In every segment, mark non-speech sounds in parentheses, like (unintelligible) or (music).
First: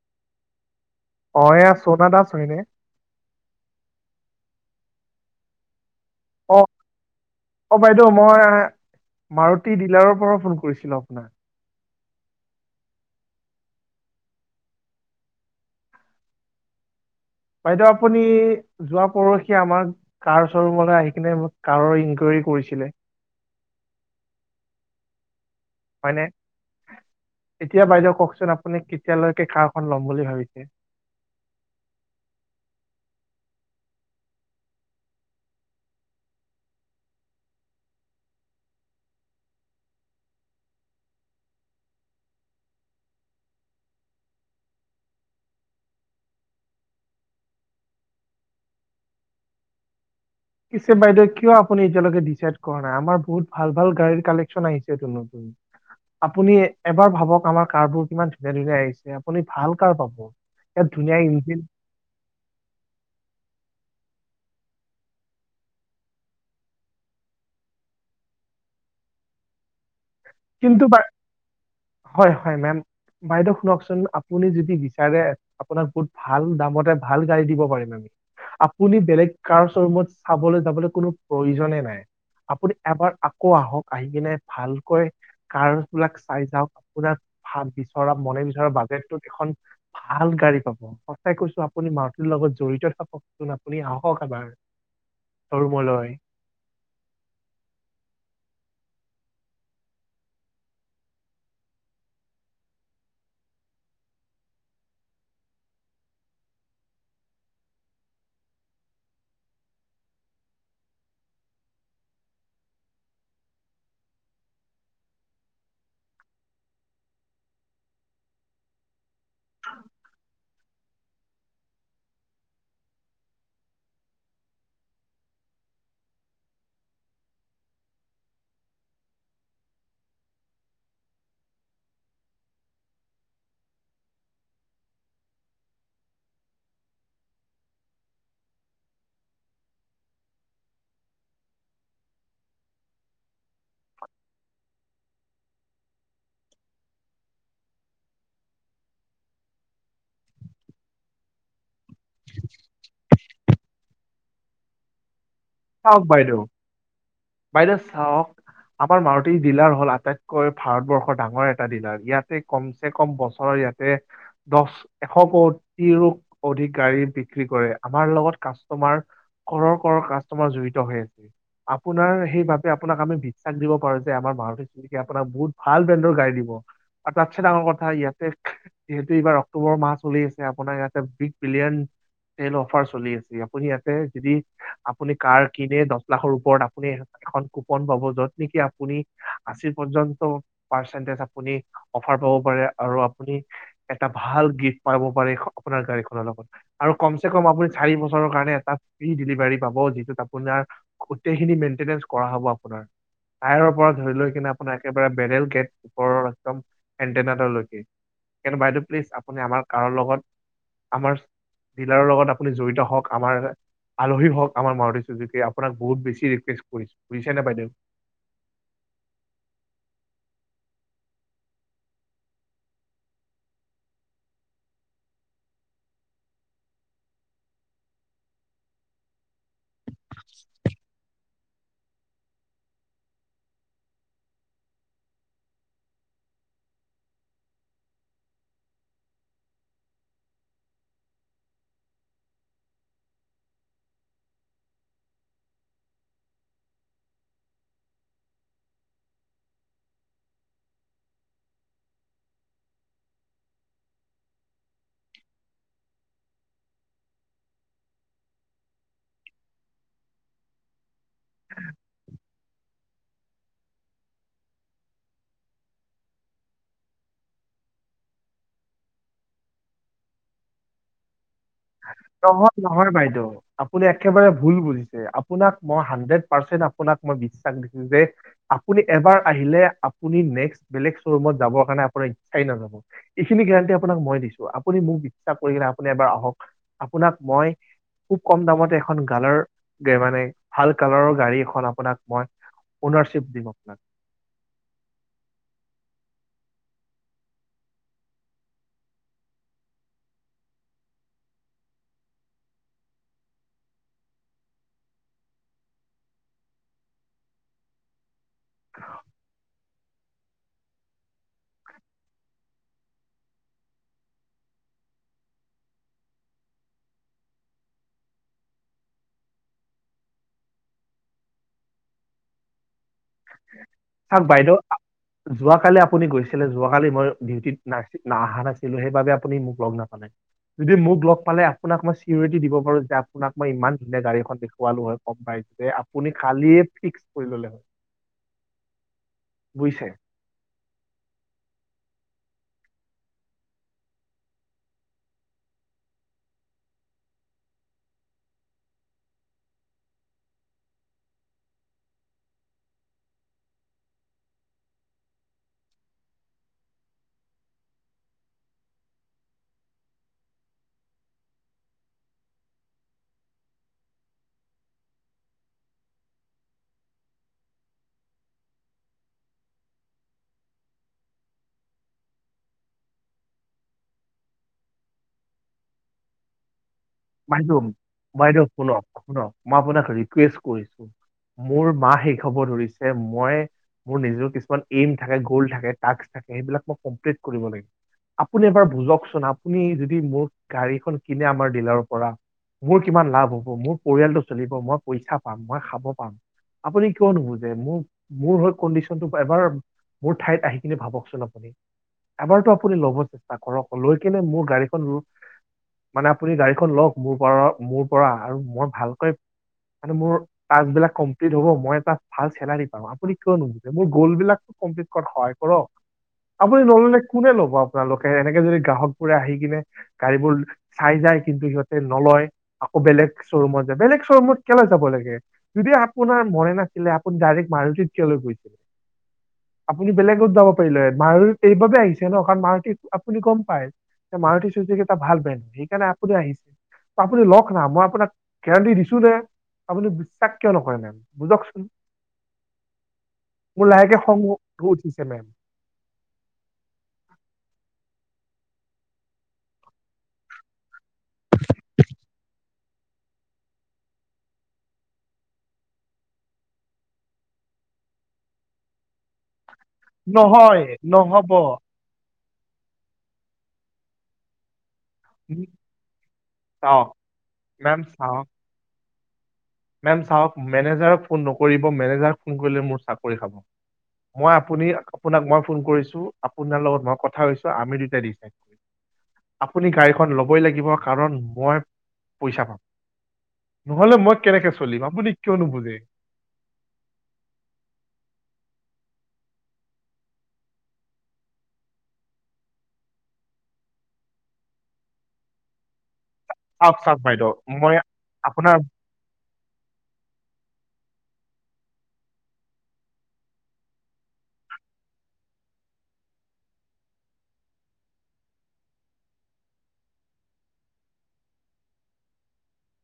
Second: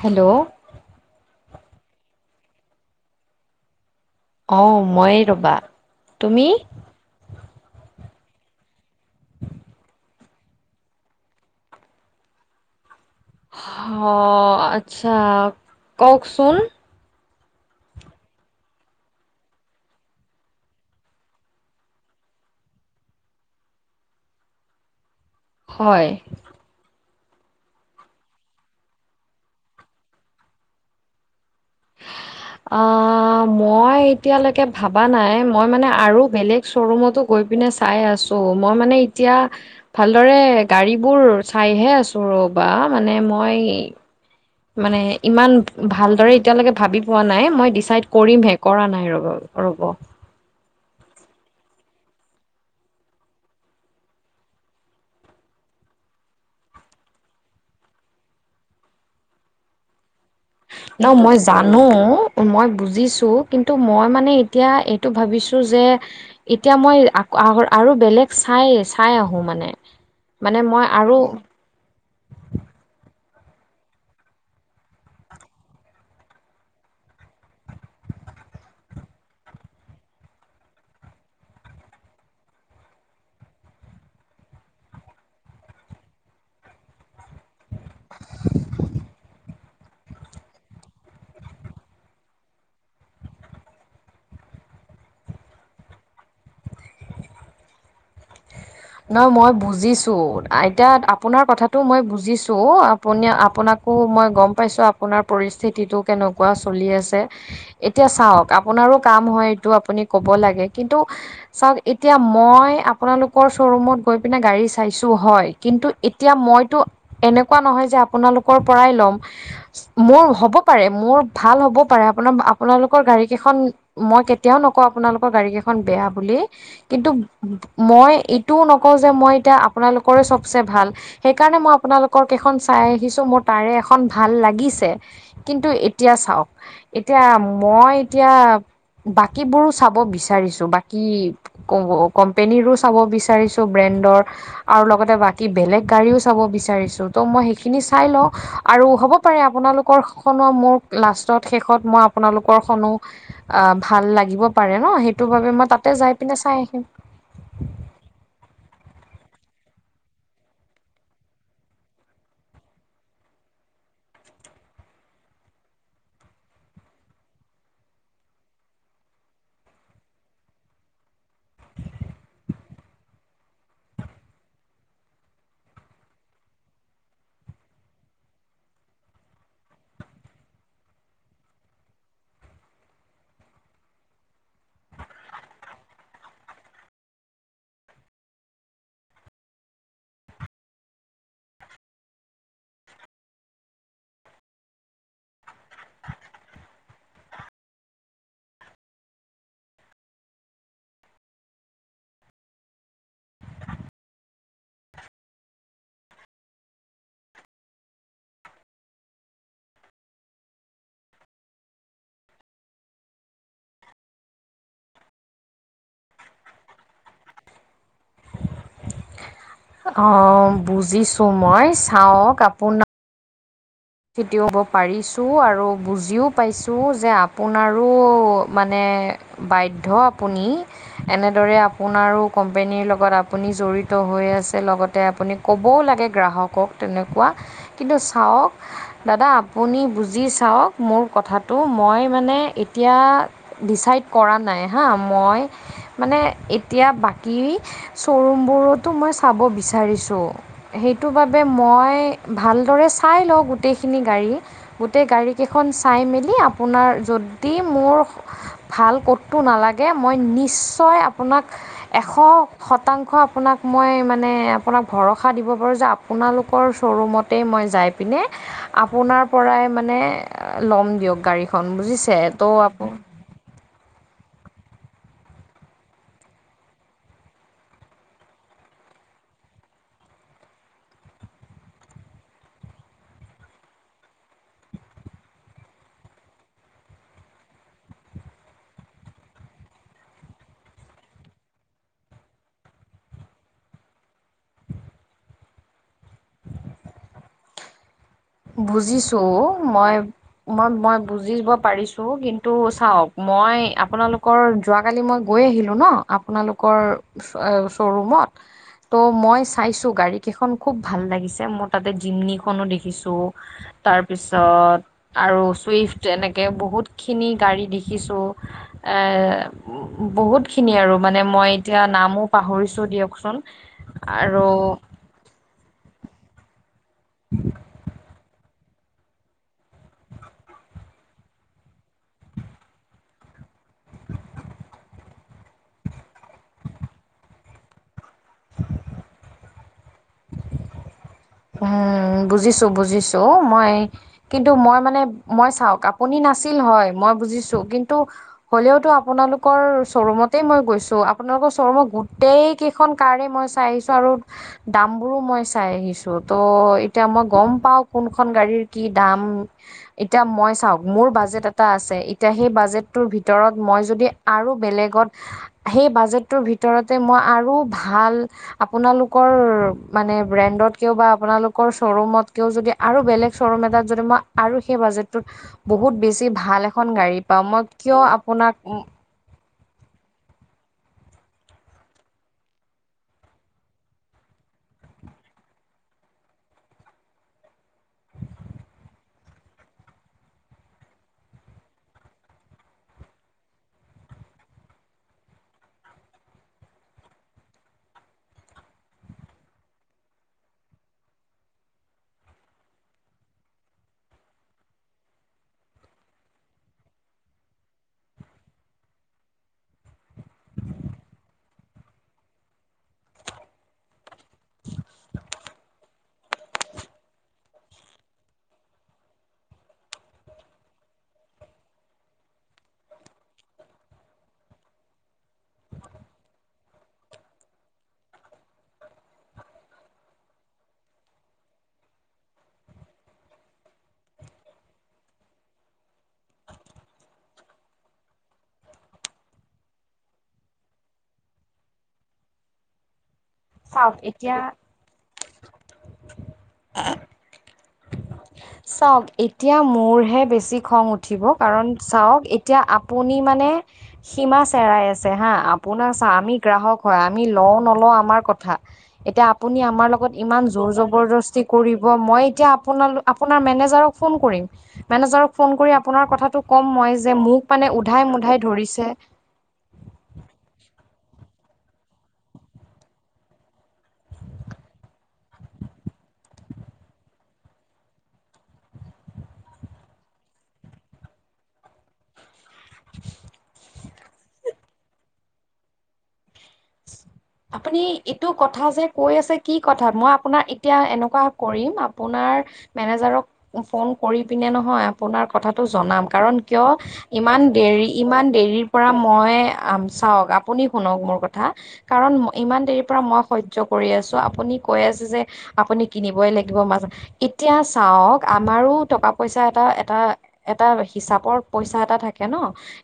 Hello, অ, এয়া চৌনা দাস হয় নে? অ, মইয়ে ৰবা। তুমি অ', অ', বাইদেউ মই মাৰুতি ডিলাৰৰ পৰা ফোন কৰিছিলো আপোনাক। হ, আচ্ছা কওকচোন? বাইদেউ আপুনি যোৱা পৰহি আমাক কাৰ স্বৰুমলে আহি কিনে কাৰৰ ইনকুৱেৰী কৰিছিলে হয় হয়নে? এতিয়া বাইদেউ কওকচোন আপুনি কেতিয়ালৈকে কাৰখন ল'ম বুলি ভাবিছে? (inaudible) অ, মই এতিয়ালৈকে ভাবা নাই মই মানে আৰু বেলেগ শ্বৰুমতো গৈ পিনে চাই আছো মই মানে এতিয়া ভালদৰে গাড়ীবোৰ চাইহে আছোঁ ৰবা মানে মই মানে ইমান ভালদৰে এতিয়ালৈকে ভাবি পোৱা নাই মই ডিচাইড কৰিমহে কৰা নাই ৰব ৰ'ব। পিছে বাইদেউ কিয় আপুনি এতিয়ালৈকে ডিছাইড কৰা নাই আমাৰ বহুত ভাল- ভাল গাড়ীৰ কালেকচন আহিছেটো নত (unintelligible) আপুনি এবাৰ ভাবক আমাৰ কাৰবোৰ কিমান ধুনীয়া- ধুনীয়া আহিছে আপুনি ভাল কাৰ পাব। ইয়াত ধুনীয়া ন' মই ইঞ্জিন জানো মই বুজিছোঁ কিন্তু মই মানে এতিয়া এইটো ভাবিছোঁ যে এতিয়া মই আক আৰু বেলেগ চাই- চাই আহো মানে। মানে কিন্তু মই বাই আৰু হয়-হয় মেম। বাইদেউ শুনকচোন আপুনি যদি বিচাৰে আপোনাক বহুত ভাল দামতে ভাল গাড়ী দিব পাৰিম আমি। আপুনি বেলেগ কাৰ শ্ব'ৰুমত চাবলৈ যাবলৈ কোনো প্ৰয়োজনেই নাই। আপুনি এবাৰ আকৌ আহক আহি কিনে ভালকৈ কাৰ বিলাক চাই যাওক আপোনাৰ ভাল বিচৰা মনে বিচৰা বাজেটটোত এখন ভাল গাড়ী পাব। সঁচাই কৈছো আপুনি মাৰতিৰ লগত জড়িত থাককচোন আপুনি আহক এবাৰ। শ্বৰুমলৈ। না মই বুজিছো এতিয়া আপোনাৰ কথাটো মই বুজিছো অ, আপ আপুনি আপোনাকো মই গম পাইছোঁ আপোনাৰ পৰিস্থিতিটো কেনেকুৱা চলি আছে। এতিয়া চাওক আপোনাৰো কাম হয় এইটো আপুনি কব লাগে কিন্তু চাওক এতিয়া মই আপোনালোকৰ শ্ব' ৰুমত গৈ পিনে গাড়ী চাইছো হয় কিন্তু এতিয়া মইতো এনেকুৱা নহয় যে আপোনালোকৰ পৰাই ল'ম মোৰ হ'ব পাৰে মোৰ ভাল হ'বও পাৰে আপোনাৰ আপোনালোকৰ গাড়ী কেইখন মই কেতিয়াও নকওঁ আপোনালোকৰ গাড়ী কেইখন বেয়া বুলি কিন্তু মই এ তোও নকওঁ যে মই এতিয়া আপোনালোকৰে চবচে ভাল সেইকাৰণে মই আপোনালোকৰ কেইখন চাই আহিছো মোৰ তাৰে এখন ভাল লাগিছে। কিন্তু এতিয়া চাওক এতিয়া মই এতিয়া বাকীবোৰো চাব বিচাৰিছো বাকী কোম্পনীৰো চাব বি - বিচাৰিছো ব্ৰেণ্ডৰ আৰু লগতে বাক কি বেলেগ গাড়ীও চাব বিচাৰিছোঁ তো মই সেইখিনি চাই লওঁ আৰু হ'ব পাৰে আপোনালোকৰ খনো মোৰ - লাষ্টত শেষত মই আপোনালোকৰ খনো ভাল লাগিব পাৰে ন সেইটো বাবে মই - তাতে চাওক যাই বাইদেউ পিনে চাই আহিম। বাইদেউ চাওক - আমাৰ মাৰুতি ডিলাৰ হল আটাইতকৈ ভাৰতবৰ্ষৰ ডাঙৰ এটা ডিলাৰ ইয়াতে কম - হে কম বছৰৰ ইয়াতে - দহ এশ কোটিৰ অধিক গাড়ী বিক্ৰী কৰে আমাৰ লগত কাষ্টমাৰ ক্ৰৰৰ ক্ৰৰৰ কাষ্টমাৰ জড়িত হৈ আছে আপোনাৰ সেইবাবে আপোনাক আমি বিশ্বাস দিব পাৰো যে আমাৰ মাৰুতি চুজুকি আপোনাক বহুত ভাল বেণ্ডৰ গাড়ী দিব আৰু তাতছে ডাঙৰ কথা ইয়াতে যিহেতু এইবাৰ অক্টোবৰ মাহ চলি আছে আপোনাৰ ইয়াতে বিগ বিলিয়ন - চেল অফাৰ চলি আছে, আপুনি ইয়াতে যদি আপুনি কাৰ কিনে দহ লাখৰ ওপৰত - আপুনি এখন কুপন পাব য'ত নেকি আপুনি আশি পৰ্যন্ত - পাৰ্চটিছ আপুনি অফাৰ পাব পাৰে, আৰু আপুনি - এটা ভাল গিফ্ট পাব পাৰে আপোনাৰ গাড়ীখনৰ লগত। আৰু কম চে কম আপুনি চাৰি বছৰৰ কাৰণে এটা ফ্ৰী ডেলিভাৰী পাব, যিটোত আপোনাৰ গোটেই - খিনি মেইন্টেনেচ কৰা হ'ব আপোনাৰ। টাইয়ৰৰ পৰা ধৰি লৈ কিনে আপোনাৰ একেবাৰে বেৰেল গেট ওপৰৰ একদম এণ্টেনাডাললৈকে - কিন্তু বাইদেউ প্লিজ আপুনি আমাৰ কাৰো লগত আমাৰ ডিলাৰৰ লগত আপুনি জড়িত হওঁক আমাৰ আলহী হওক আমাৰ মাৰুতি চুজুকি আপোনাক বহুত বেছি ৰিকুৱেষ্ট কৰিছো বুজিছেনে বাইদেউ অ বুজিছো মই চাওঁক আপোন ছিটিও হব পাৰিছোঁ আৰু বুজিও পাইছোঁ যে আপোনাৰো মানে বাধ্য আপুনি এনেদৰে আপোনাৰো কোম্পেনীৰ লগত আপুনি জড়িত হৈ আছে লগতে আপুনি ক'বও লাগে গ্ৰাহকক তেনেকুৱা কিন্তু চাওঁক দাদা আপুনি বুজি চাওঁক মোৰ কথাটো মই মানে এতিয়া ডিচাইড কৰা নাই হা মই মানে এতিয়া বাকী শ্ব'ৰুমবোৰতো মই চাব বিচাৰিছো সেইটো বাবে মই ভালদৰে চাই লওঁ গোটেইখিনি গাড়ী গোটেই গাড়ীকেইখন চাই মেলি আপোনাৰ যদি মোৰ ভাল কতো নালাগে মই নিশ্চয় আপোনাক এশ শতাংশ আপোনাক মই মানে আপোনাক ভৰসা দিব পাৰোঁ যে আপোনালোকৰ শ্ব'ৰুমতে মই যাই পিনে আপোনাৰ পৰাই মানে ল'ম দিয়ক গাড়ী নহয় নহয় বাইদেউ আপুনি একেবাৰে ভুল বুজিছে আপোনাক মই হাড্ৰেড পাৰ্চন্ট আপোনাক মই বিশ্বাস দিছো যে আপুনি এবাৰ আহিলে আপুনি নেক্স বেলেগ শ্বৰুমত যাবৰ কাৰণে আপোনাৰ ইচ্ছাই নাযাব এইখিনি গেৰাণ্টি আপোনাক মই দিছো আপুনি মোক বিশ্বাস কৰিকিনে আপুনি এবাৰ আহক আপোনাক মই খুব কম দামতে এখন গালৰ মানে ভাল কালাৰৰ গাড়ী এখন আপোনাক মই অ'নাৰশ্বিপ দিম আপোনাক বুজিছো মই মই মই বুজিব পাৰিছো কিন্তু চাওঁক মই আপোনালোকৰ যোৱাকালি মই গৈ আহিলোঁ ন আপোনালোকৰ শ্ব'ৰুমত ত' মই চাইছো গাড়ী কেইখন খুব ভাল লাগিছে মোৰ তাতে জিমনিখনো দেখি ছো তাৰপিছত আৰু চুইফট এনেকে বহুতখিনি গাড়ী দেখিছো এ বহুতখিনি আৰু মানে মই এতিয়া নামো পাহৰিছো দিয়ক। চোন চাওক আৰু বাইদেউ যোৱাকালি আপুনি গৈছিলে যোৱাকালি মই ডিউটিত নাই না অহা নাছিলো সেইবাবে আপুনি মোক লগ নাপালে। যদি মোক লগ পালে আপোনাক মই চিউৰিটি দিব পাৰো যে আপোনাক মই ইমান ধুনীয়া গাড়ীখন দেখুৱালো হয়। গম পাইছে আপুনি খালি ফিক্স কৰি ললে হ'ল। বুজিছে? উম বুজিছো বুজিছো মই কিন্তু মই মানে মই চাওক আপুনি নাছিল হয় মই বুজিছো কিন্তু হ'লেওতো আপোনালোকৰ শ্ব'ৰুমতেই মই গৈছো, আপোনালোকৰ শ্বৰুমত গোটেই কেই খন কাৰে মই চাই আহিছো আৰু দাম বোৰো মই চাই আহিছো। ত' এতিয়া মই গম পাও কোনখন গাড়ীৰ কি দাম। এতিয়া মই চাওক মোৰ বাজেট এটা আছে এতিয়া সেই বাজেটটোৰ ভিতৰত মই যদি আৰু বেলেগত সেই বাজেটটোৰ ভিতৰতে মই আৰু ভাল আপোনালোকৰ মানে ব্ৰেণ্ডত কিয়ও বা আপোনালোকৰ শ্ব'ৰুমতকিয়ও যদি আৰু বেলেগ শ্ব'ৰুম এটাত যদি মই আৰু সেই বাজেটটোত বহুত বেছি ভাল এখন গাড়ী পাওঁ, বাইদেউ মই কিয় বাইদেউ আপোনাক উ শুনক শুনক মই আপোনাক ৰিকুৱেষ্ট কৰিছো মোৰ মাহ শেষ হব ধৰিছে মই মোৰ নিজৰ কিছুমান ইন থাকে, গোল্ড থাকে, তাস্ক থাকে সেইবিলাক মই কমপ্লিট কৰিব লাগে। আপুনি এবাৰ বুজকচোন আপুনি যদি মোৰ গাড়ীখন কিনে আমাৰ ডিলাৰৰ কৰা, মোৰ কিমান লাভ হ'ব মোৰ পৰিয়ালটো চলিব মই পইচা পাম মই খাব পাম। আপুনি কিয় নুবুজে? মোৰ মোৰ কণ্ডিশনটো এবাৰ মোৰ ঠাইত আহি কিনে ভাবকচোন আপুনি? এবাৰতো আপুনি ল'ব চেষ্টা কৰক লৈ কেনে মোৰ গাড়ীখন মানে আপুনি গাড়ী এখন লগ মোৰ পৰা মোৰ পৰা আৰু মই ভালকৈ মানে মোৰ টাচবিলাক কমপ্লিট হ'ব মই তাত ভাল চেলাৰী পাম, আপুনি কিয় নুবুজে? মোৰ গ'ল বিলাকো কমপ্লিট কৰা সহায় কৰক। আপুনি নললে কোনে ল'ব আপোনালোকে এনেকে যদি গ্ৰাহকবোৰে আহি কিনে গাড়ীবোৰ চাই যায়। কিন্তু সিহঁতে নলয় আকৌ বেলেগ শ্ব'ৰুমত যায় বেলেগ শ্ব'ৰুমত কেলৈ যাব লাগে? যদি আপোনাৰ মনে নাছিলে আপুনি ডাইৰেক্ট মাৰুতিত কিয় লৈ গৈছিলে? আপুনি বেলেগত যাব পাৰিলে মাৰুত এইবাবে আহিছে ন কাৰণ মাৰুতি আপুনি গম পায়। মাৰুতি চুজুকি এটা ভাল ব্ৰেন্ড সেইকাৰণে আপুনি আহিছে। আপুনি লওক না মই আপোনাক গেৰান্টি দিছো যে আপুনি বিশ্বাস কিয় নকৰে মেম বুজকচোন? মোৰ চাউক লাহেকে খং এতিয়া উঠিছে মেম। আ (inaudible) চাওক এতিয়া মোৰহে বেছি খং উঠিব কাৰণ চাওক এতিয়া আপুনি মানে সীমা চেৰাই আছে হা! আপোনাৰ চা আমি গ্ৰাহক হয় আমি লও নলওঁ আমাৰ কথা। এতিয়া আপুনি আমাৰ লগত ইমান নহয় জোৰ নহ'ব জবৰদস্তি কৰি ব মই এতিয়া আপোন আপোনাৰ মেনেজাৰক ফোন কৰিম। মেনেজাৰক ফোন কৰি আপোনাৰ কথাটো ক'ম অ মই যে মোক মানে মেম উধাই চাওক মুধাই ধৰিছে। মেম চাওক মেনেজাৰক ফোন নকৰিব মেনেজাৰক ফোন কৰিলে মোৰ চাকৰি খাব। মই আপুনি আপোনাক মই ফোন কৰিছো আপোনাৰ লগত মই কথা হৈছো আমি দুটাই দিছো। আপুনি গাড়ীখন ল'বই লাগিব কাৰণ মই পইচা পাম। (inaudible) নহলে মই কেনেকে চলিম আপুনি কিয় নুবুজি? (inaudible) আপুনি এইটো কথা যে কৈ আছে কি কথা মই আপোনাৰ এতিয়া এনেকোৱা কৰিম আপোনাৰ মেনেজাৰক ফোন কৰি পিনে নহয় আপোনাৰ কথাটো জনাম কাৰণ কিয় চাওক চাওক বাইদেউ ইমান মই দেৰি ইমান আপোনাৰ দেৰিৰ পৰা মই আম চাওক আপুনি শুনক মোৰ ক থা কাৰণ ইমান দেৰি পৰা মই সহ্য কৰি আছো আপুনি কৈ আছে যে আপুনি কিনিবই লাগিব মাজত এতিয়া চাওক আমাৰো টকা পইচা এটা এটা এটা হিচাপৰ পইচা এটা থাকে ন।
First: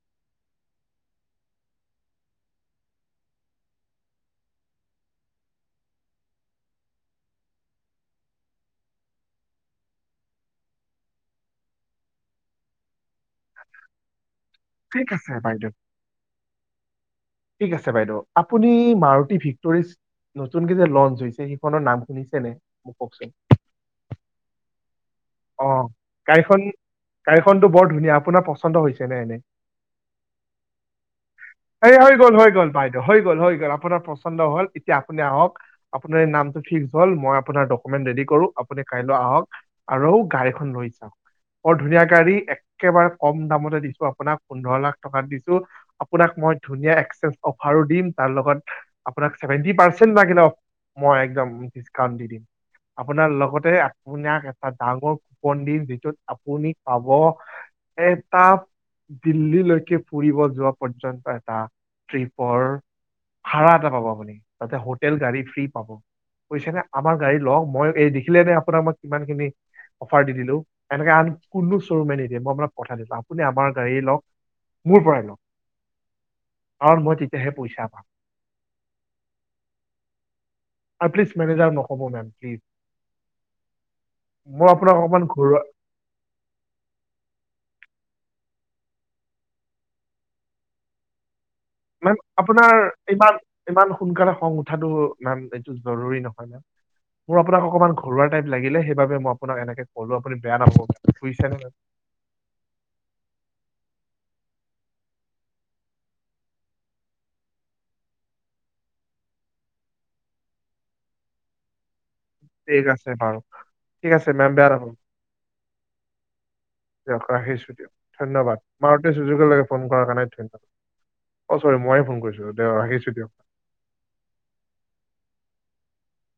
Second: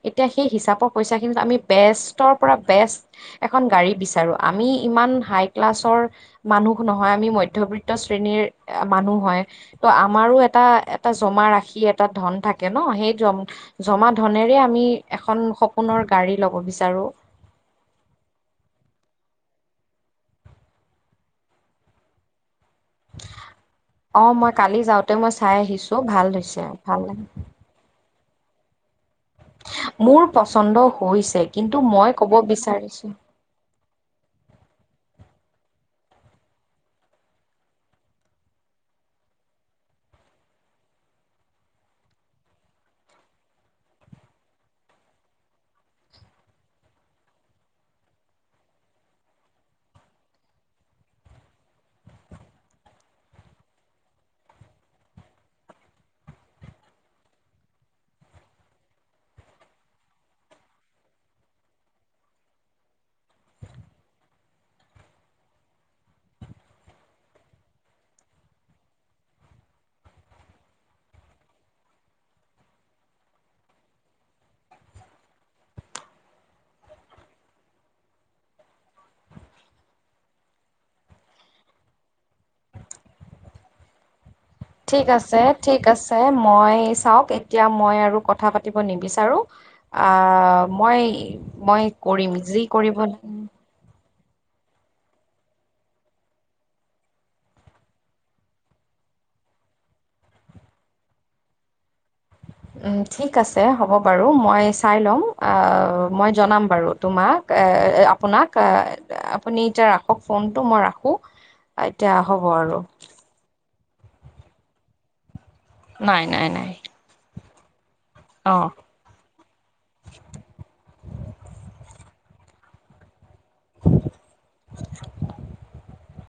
এতিয়া সেই হিচাপৰ পইচা খিনিত আমি বেষ্টৰ পৰা বেষ্ট এখন গাড়ী বিচাৰো আমি ইমান হাই ক্লাছৰ মানুহ নহয় আমি মধ্যবিত্ত শ্ৰেণীৰ মানুহ হয়। ত আমাৰো এটা এটা জমা ৰাখি এটা ধন থাকে ন সেই জম জমা ধনেৰে আমি ঠিক আছে এখন বাইদেউ সপোনৰ গাড়ী ল'ব বিচাৰো ঠিক আছে বাইদেউ আপুনি মাৰুতি ভিক্টৰিছ নতুনকে যে লঞ্চ হৈছে সেইখনৰ নাম শুনিছে নে মোক কওকচোন। অ মই কালি যাওতে মই চাই আহিছো ভাল হৈছে ভাল লা টো বৰ ধুনীয়া আপোনাৰ পচন্দ হৈছে নে এনে। মোৰ পছন্দ হৈছে কিন্তু মই কব বিচাৰিছো যি হ'ল হৈ গেলক আপোনাৰ পচন্দ হ'ল এতিয়া আপুনি আহক আপোনাৰ নামটো ফিক্স হল মা লক্ষ্মীৰ আপোনাৰ ডকুমেন্ট ৰেডি কৰো আপুনি কাইলৈ আহক। আৰু গাড়ীখন লৈ যাওক বৰ ধুনীয়া গাড়ী একেবাৰে কম দামতে দিছো আপোনাক পোন্ধৰ লাখ টকাত দিছো আপোনাক মই ধুনীয়া এক্সেঞ্চ অফাৰো দিম তাৰ লগত আপোনাক চেভেনটি পাৰচেণ্ট লাগিলে অফ মই একদম ডিচকাউন্ট দি দিম আপোনাৰ লগতে আপোনাক এটা ডাঙৰ কুপন দি যিটোত আপুনি পাব এটা দিল্লীলৈকে ফুৰিব যোৱা পৰ্যন্ত এটা ট্ৰিপৰ ভাড়া এটা পাব আপুনি তাতে হোটেল গাড়ী ফ্ৰী পাব বুইছ নে আমাৰ গাড়ী লও মই এই দেখিলে নে আপোনাৰ মোক কিমান খিনি অফাৰ দি দিলো এনেকে আন কোনো চ্বৰুমে নিদিয়ে মই আপোনাক পঠাই দিলো আপনি আমাৰ গাড়ীয়ে লওক মোৰ পৰাই লওক কাৰণ মই তেতিয়াহে পইচা পাম আৰু প্লিজ মেনেজাৰক নক'ব মেম প্লিজ মই আপোনাক অকমান ঘৰুৱা যে মই চাওক এতিয়া মই আৰু কথা পাতিব নিবিচাৰো আ মই মই মেম কৰিম যি আপোনাৰ কৰিব লাগে ইমান ইমান সোনকালে খং উঠাটো মেম এইটো জৰুৰী নহয় মোৰ আপোনাক অকণমান ঘৰুৱা টাইপ লাগিলে সেইবাবে মই আপোনাক এনেক ক'লো আপুনি বেয়া নাপাব বুইছে নে মেম উম ঠিক আছে হ'ব বাৰু মই চাই ল'ম মই জনাম বাৰু তোমাক আপোনাক আপুনি এতিয়া ৰাখক ফোনটো মই ৰাখো (inaudible) এতিয়া হ'ব আৰু ঠিক আছে বাৰু ঠিক আছে মেম বেয়া নাপাব নাই নাই নাই দিয়ক ৰাখিছো দিয়ক অ ধন্যবাদ মাৰুতি চুযোকী লাগে ফোন কৰাৰ কাৰণে ধন্যবাদ অ চৰি ময়ে ফোন কৰিছো দে ৰাখিছো দিয়ক (unintelligible)